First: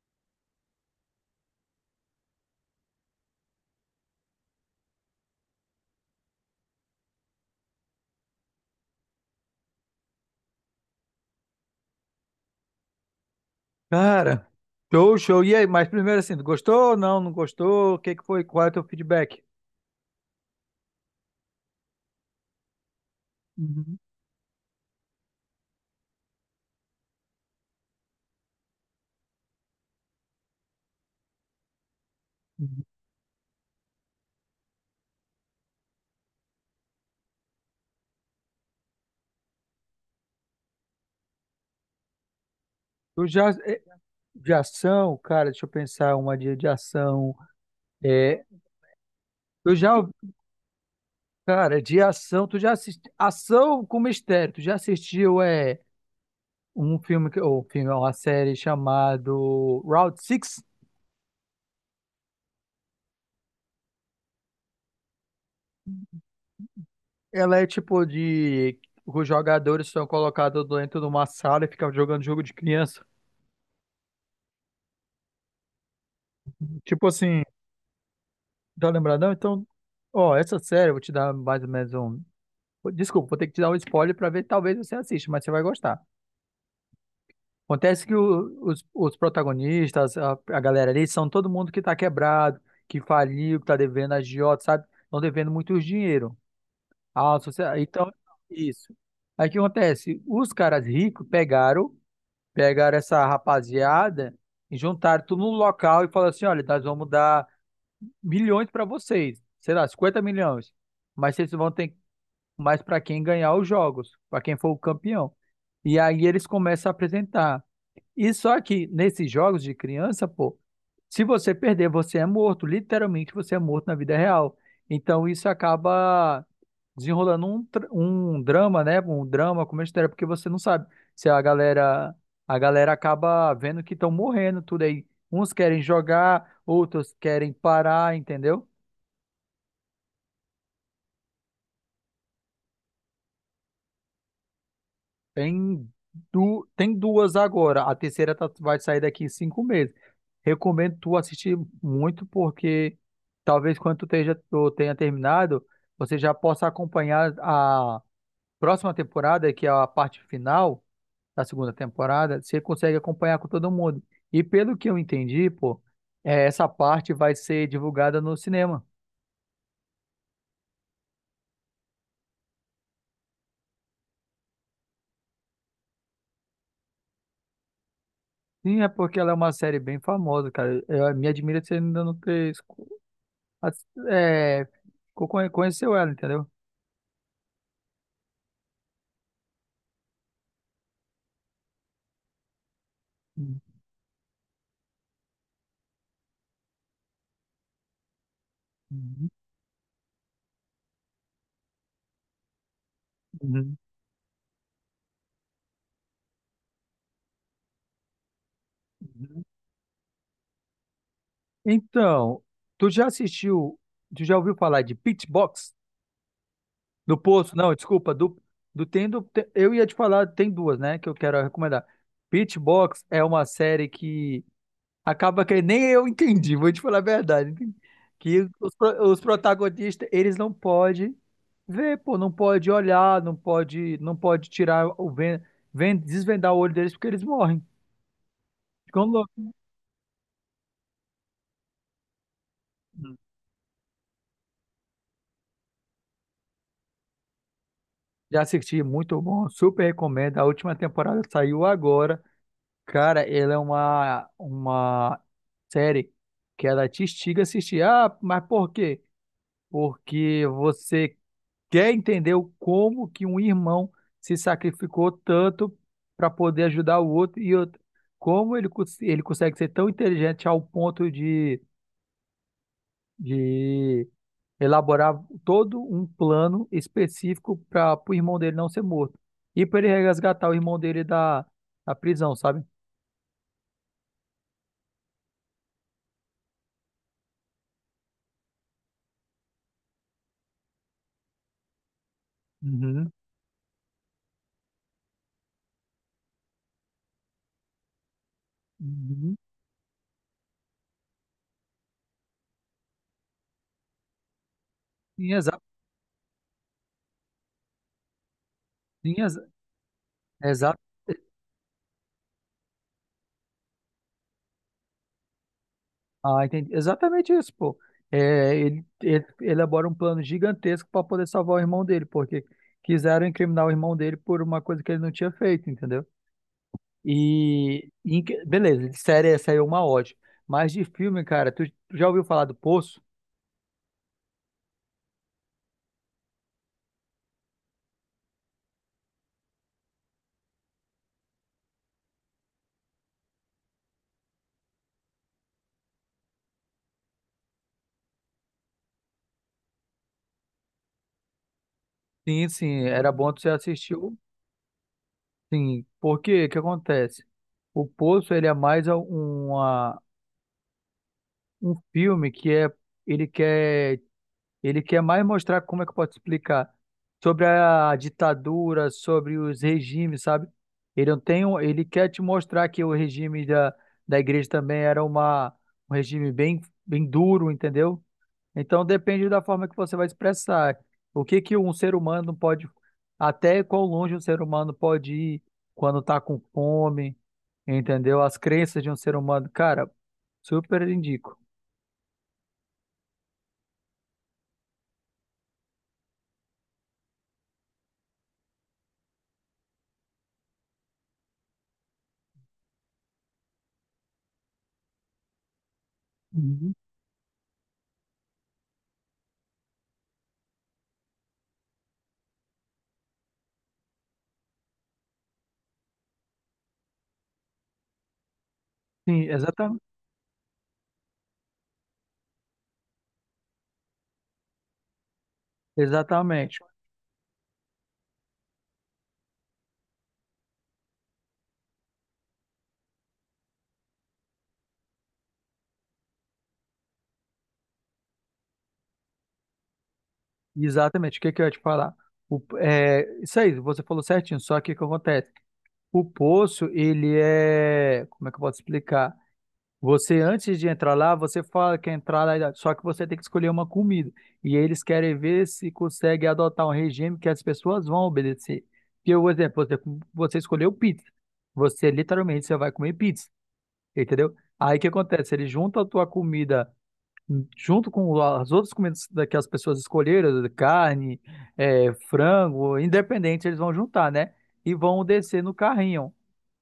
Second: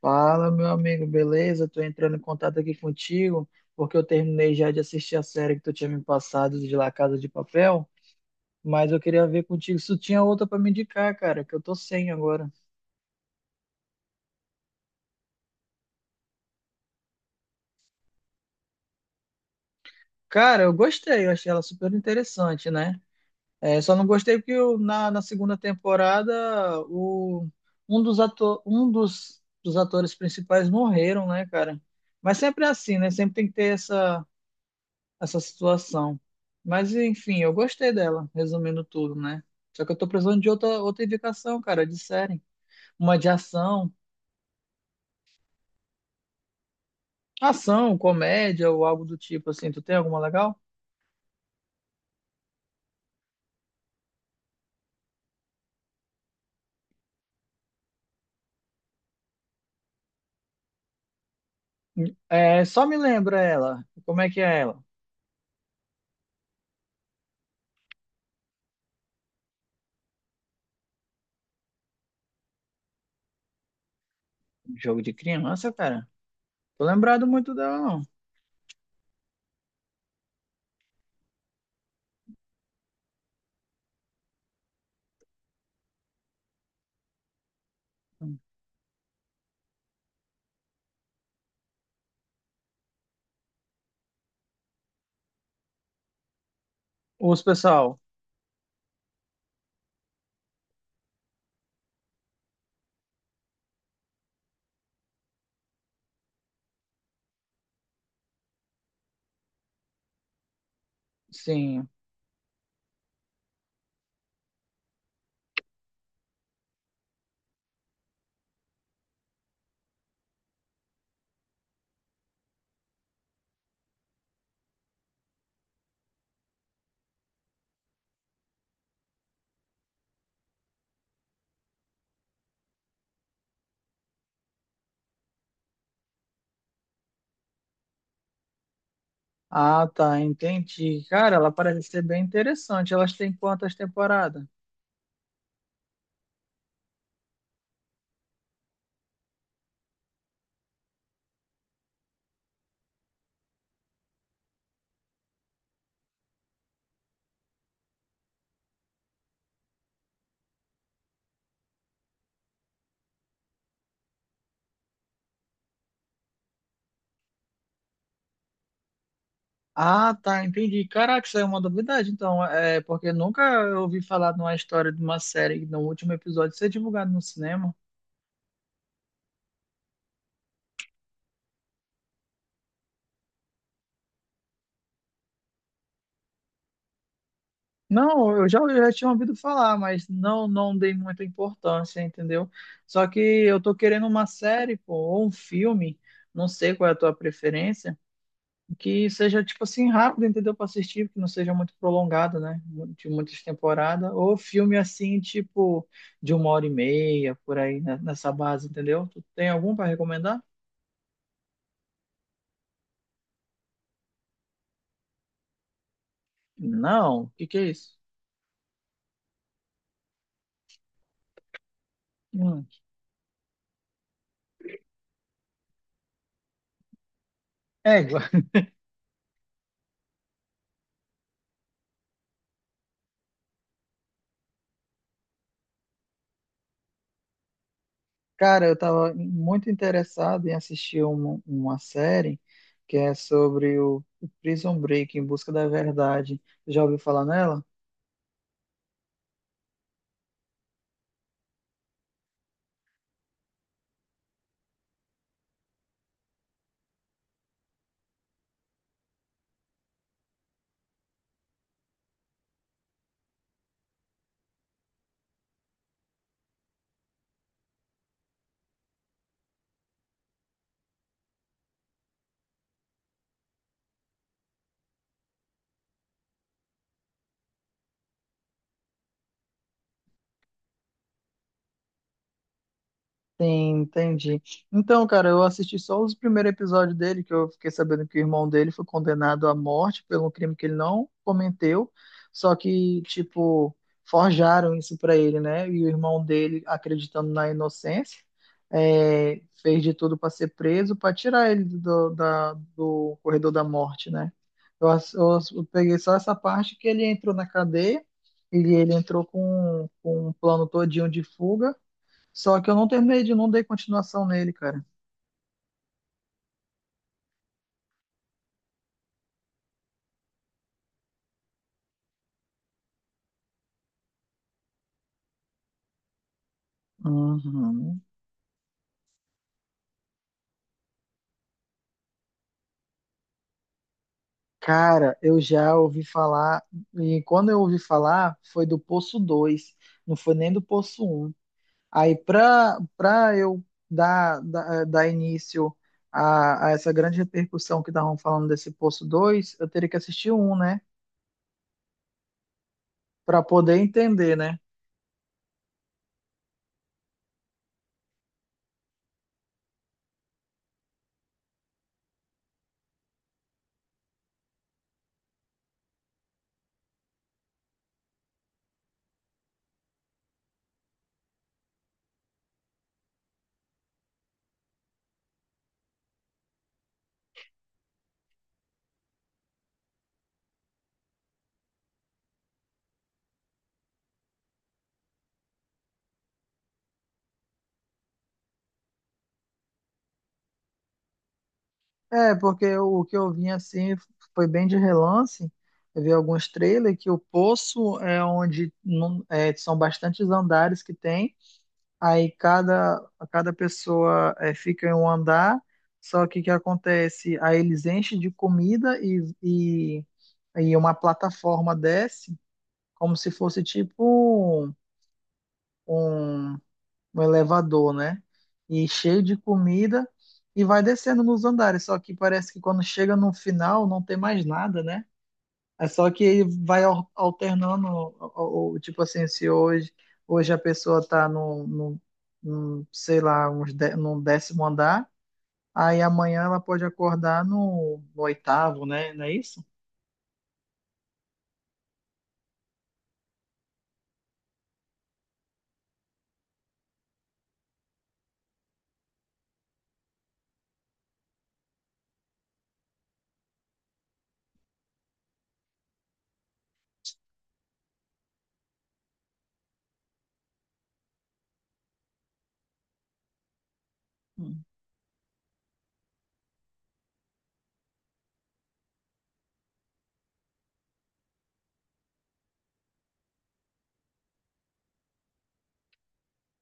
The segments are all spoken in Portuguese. Fala, meu amigo, beleza? Tô entrando em contato aqui contigo, porque eu terminei já de assistir a série que tu tinha me passado de La Casa de Papel, mas eu queria ver contigo se tu tinha outra pra me indicar, cara, que eu tô sem agora. Cara, show, show. E aí, mas primeiro assim, tu gostou ou não? Não gostou? O que que foi? Qual é o teu feedback? Cara, eu gostei, eu achei ela super interessante, né? É, só Uhum, não gostei porque na segunda temporada o, um dos atores principais morreram, né, cara? Mas sempre é uhum. assim, né? Sempre tem que ter essa. Situação. Mas enfim, eu gostei dela, resumindo tudo, né? Só que eu tô precisando de outra indicação, cara, de série. Uma Eu de já, é, ação, de ação, cara, deixa eu pensar uma de ação. ação, É, comédia ou algo do tipo assim. eu Tu já, tem alguma legal? cara, de ação, tu já assistiu, ação com mistério, tu já assistiu, um filme, é uma série chamado Route Six. É, só me lembra ela. Como é que é ela? Ela é tipo de, os jogadores são colocados dentro de uma sala e ficam jogando jogo de criança. Jogo de criança, cara. Tô Tipo lembrado assim, muito dela, não. tá lembradão? Então, ó, essa série eu vou te dar mais ou menos um. Desculpa, vou ter que te dar um spoiler pra ver, talvez você assista, mas você vai gostar. Acontece que os protagonistas, a galera ali, são todo mundo que tá quebrado, que faliu, que tá devendo agiota, sabe? Estão devendo muito dinheiro. Ah, Os sociedade. pessoal, Então, isso. Aí o que acontece? Os caras ricos pegaram, pegaram essa rapaziada e juntaram tudo num local e falaram assim: olha, nós vamos dar milhões para vocês, sei lá, 50 milhões. Mas vocês vão sim. ter mais para quem ganhar os jogos, para quem for o campeão. E aí eles começam a apresentar. E só que nesses jogos de criança, pô, se você perder, você é morto. Literalmente, você é morto na vida real. Então isso acaba desenrolando um drama, né? Um drama com uma história, porque você não sabe se a galera acaba vendo que estão morrendo tudo aí. Uns querem jogar, outros querem parar, entendeu? Ah, tá, entendi. Cara, ela parece ser bem interessante. Elas têm quantas temporadas? Tem, tem duas agora. A terceira tá- vai sair daqui cinco meses. Recomendo tu assistir muito, porque talvez quando tu esteja- tu tenha terminado, você já possa acompanhar a próxima temporada, que é a parte final da segunda temporada. Você consegue acompanhar com todo mundo. E pelo que eu entendi, pô, essa parte vai ser divulgada no cinema. Ah, tá, entendi. Caraca, isso é uma novidade, então. É porque nunca eu ouvi falar de uma história de uma série que no último episódio ser divulgado no cinema. Sim, é porque ela é uma série bem famosa, cara. Eu, me admira você ainda não ter as- é, conheceu ela, entendeu? Não, eu já tinha ouvido falar, mas não dei muita importância, entendeu? Só que eu tô querendo uma série, pô, ou um filme, não sei qual é a tua preferência, que Uhum, seja tipo assim rápido, entendeu? Para assistir, que não seja muito prolongado, né? De muitas uhum, temporadas, ou filme assim, tipo de uma hora e meia, por aí, né? Nessa base, entendeu? Tu uhum. tem algum para recomendar? Então, tu já assistiu, tu já ouviu falar de Pitchbox? Do Não, o que Poço, que é não, isso? desculpa, do, do tem do, te- eu ia te falar, tem duas, né, que eu quero recomendar. Hum. Pitchbox é uma série que acaba que nem eu entendi, vou te falar a verdade. Égua. Que os protagonistas, eles não podem ver, pô, não pode olhar, não pode tirar desvendar o olho deles porque eles morrem. Cara, eu Ficam tava loucos. muito interessado em assistir uma série que é sobre o Prison Break, Em Busca da Verdade. Já ouviu falar nela? Já assisti, muito bom, super recomendo. A última temporada saiu agora. Cara, ela é uma série que ela te instiga a assistir. Ah, mas por quê? Porque você quer entender o como que um irmão se sacrificou tanto para poder ajudar o outro e outro, como ele, cons- ele consegue ser tão inteligente ao ponto de elaborar todo um plano específico para o irmão dele não ser morto e para ele resgatar o irmão dele da, da prisão, sabe? Sim, entendi. Então, cara, eu assisti só os primeiros episódios dele, que eu fiquei sabendo que o irmão dele foi condenado à morte pelo crime que ele não cometeu, só que, Uhum. tipo, forjaram isso pra ele, né? E o irmão dele, acreditando na inocência, Uhum. Fez de tudo pra ser preso, pra tirar ele do corredor da morte, né? Eu, ass- eu Sim, ass- exa eu peguei só essa parte que ele entrou na cadeia, e ele sim, entrou exa- com um plano exato. todinho de fuga. Só que eu não terminei de não dei continuação nele, cara. Ah, entendi. Exatamente isso, pô. É, ele elabora um plano gigantesco para poder salvar o irmão dele, porque quiseram incriminar o irmão dele por uma coisa que ele não tinha feito, entendeu? Uhum. Beleza, de série é, saiu uma ótima. Mas de filme, cara, tu, tu já ouviu falar do Poço? Cara, eu já ouvi falar, e quando eu ouvi falar, foi do Poço dois, não foi nem do Poço um. Aí, pra eu dar início a essa grande repercussão que estavam falando desse Poço dois, eu teria que assistir um, né? Sim, sim, era bom Pra tu poder assistir. Entender, né? Sim, porque o que acontece? O Poço, ele é mais um filme que é, ele quer. Ele quer mais mostrar como é que eu posso explicar sobre a ditadura, sobre os regimes, sabe? Ele não tem, ele quer te mostrar que o regime da, da igreja também era um regime bem, bem duro, entendeu? Então depende da forma que você vai expressar. O que que um ser humano pode, até quão longe um ser humano pode ir quando tá com fome, entendeu? As crenças de um ser humano, cara, super indico. É, porque o que eu vi assim foi bem de relance. Eu vi alguns trailers que o poço é onde são bastantes andares que tem. Aí cada pessoa fica em um andar. Só que o que Uhum. acontece? Aí eles enchem de comida e uma plataforma desce, como se fosse tipo um um elevador, né? E cheio Sim, de exatamente. comida e vai descendo nos andares. Só que parece que quando chega no final não tem mais nada, né? É só que ele Exatamente. vai alternando, tipo assim, se hoje a pessoa tá no, sei lá, no 10º andar, aí amanhã ela pode acordar no oitavo, né? Não é isso? Exatamente, o que que eu ia te falar? O, é, isso aí, você falou certinho, só que o que acontece? O poço, ele é. Como é que eu posso explicar? Você, antes de entrar lá, você fala que quer entrar lá, só que você tem que escolher uma comida. E eles querem ver se consegue adotar um regime que as pessoas vão obedecer. Porque, por exemplo, você escolheu pizza. Você literalmente você vai comer pizza, entendeu? Aí o que acontece? Ele junta a tua comida junto com as outras comidas da- que as pessoas escolheram, carne, frango, independente, eles vão juntar, né? E vão descer no carrinho.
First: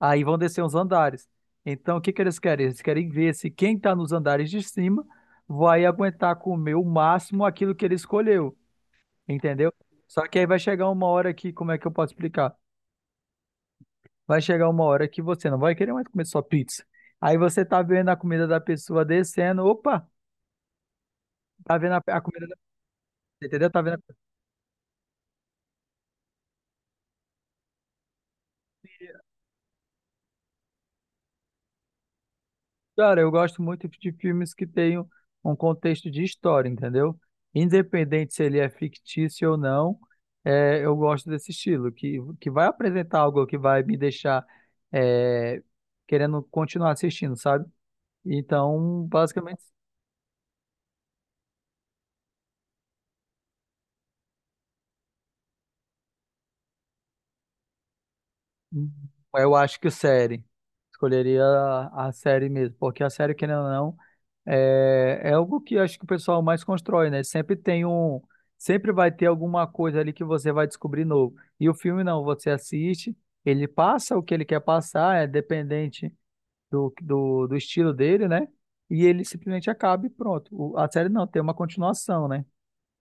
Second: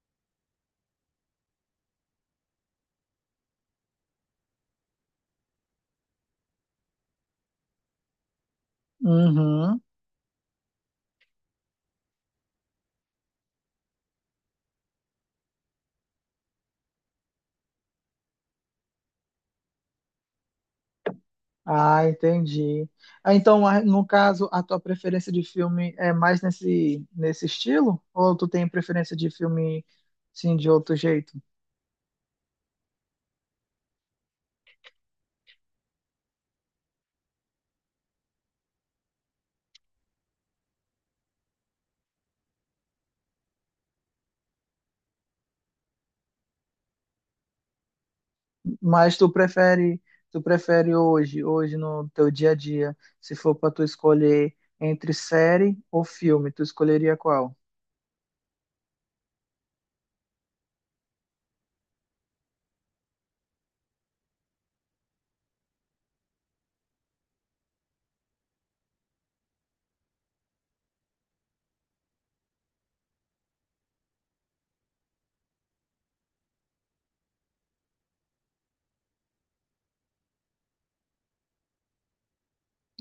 Aí vão descer os andares. Então, o que que eles querem? Eles querem ver se quem está nos andares de cima vai aguentar comer o máximo aquilo que ele escolheu, entendeu? Uhum. Só que aí vai chegar uma hora que, como é que eu posso explicar? Vai chegar uma hora que você não vai querer mais comer só pizza. Aí você tá vendo a comida da pessoa descendo, opa, tá vendo Ah, a comida da, entendi. Ah, então, entendeu? Tá vendo. no caso, a tua preferência de filme é mais nesse estilo? Ou tu tem preferência de filme, sim, de outro jeito? Cara, eu gosto muito de filmes que tenham um contexto de história, entendeu? Independente se ele é fictício ou não, eu gosto desse estilo, que vai apresentar algo que vai me deixar é, querendo continuar assistindo, sabe? Então, Mas tu basicamente, prefere, tu prefere hoje no teu dia a dia, se for para tu escolher entre série ou filme, tu escolheria qual? eu acho que série. Escolheria a série mesmo, porque a série, querendo ou não, é, é algo que eu acho que o pessoal mais constrói, né? Sempre tem um, sempre vai ter alguma coisa ali que você vai descobrir novo. E o filme não, você assiste, ele passa o que ele quer passar, é dependente do estilo dele, né? E ele simplesmente acaba e pronto. O- a série não, tem uma continuação, né?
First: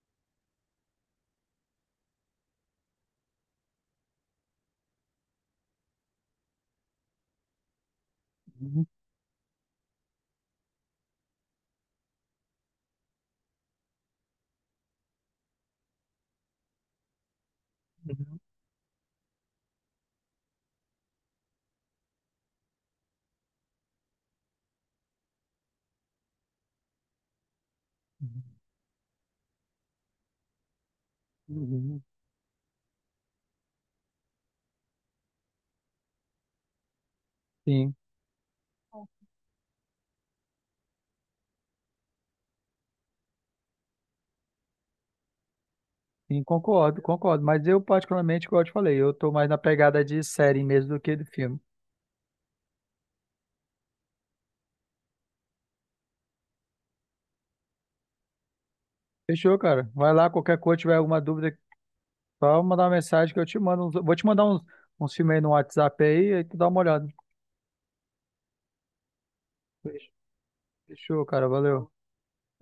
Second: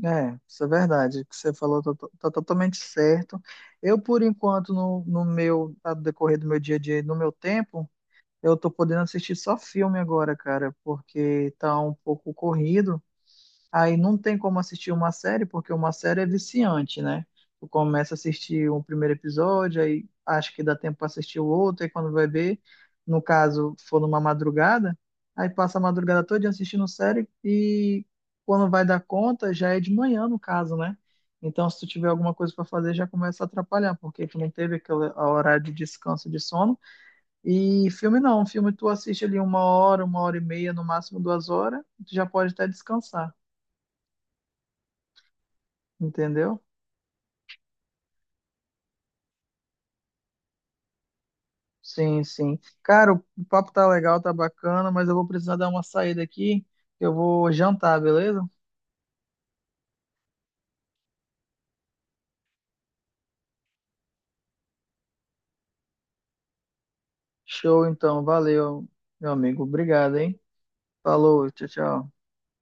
É, isso é verdade. O que você falou tá totalmente certo. Eu, por enquanto, no decorrer do meu dia a dia, e no meu tempo. Eu tô Uhum, podendo assistir só filme agora, cara, porque tá um pouco corrido. Aí não tem como assistir uma série, porque uma série é viciante, né? Tu começa a uhum, assistir o primeiro episódio, aí acha que dá tempo pra assistir o outro, aí quando vai ver, no caso, for numa madrugada, aí passa a madrugada toda assistindo série e quando vai dar conta, já é de manhã, no caso, né? Então, uhum, se tu uhum. tiver alguma coisa pra fazer, já começa a atrapalhar, porque tu não teve aquele horário de descanso de sono e Sim, filme não, filme tu assiste ali uma hora e meia, no máximo 2 horas, tu já pode até descansar, sim, entendeu? concordo, concordo. Mas eu particularmente, como eu te falei, eu tô mais na pegada de série mesmo do que de filme. Sim, sim. Cara, o papo tá legal, tá bacana, mas eu vou precisar dar uma saída aqui. Eu vou jantar, beleza? Fechou, cara. Vai lá, qualquer coisa, tiver alguma dúvida. Só mandar uma mensagem que eu te mando. Vou te mandar uns filmes aí no WhatsApp aí, aí tu dá uma olhada. Show então, valeu, meu amigo. Obrigado, hein? Fechou, cara. Falou, tchau, Valeu. tchau.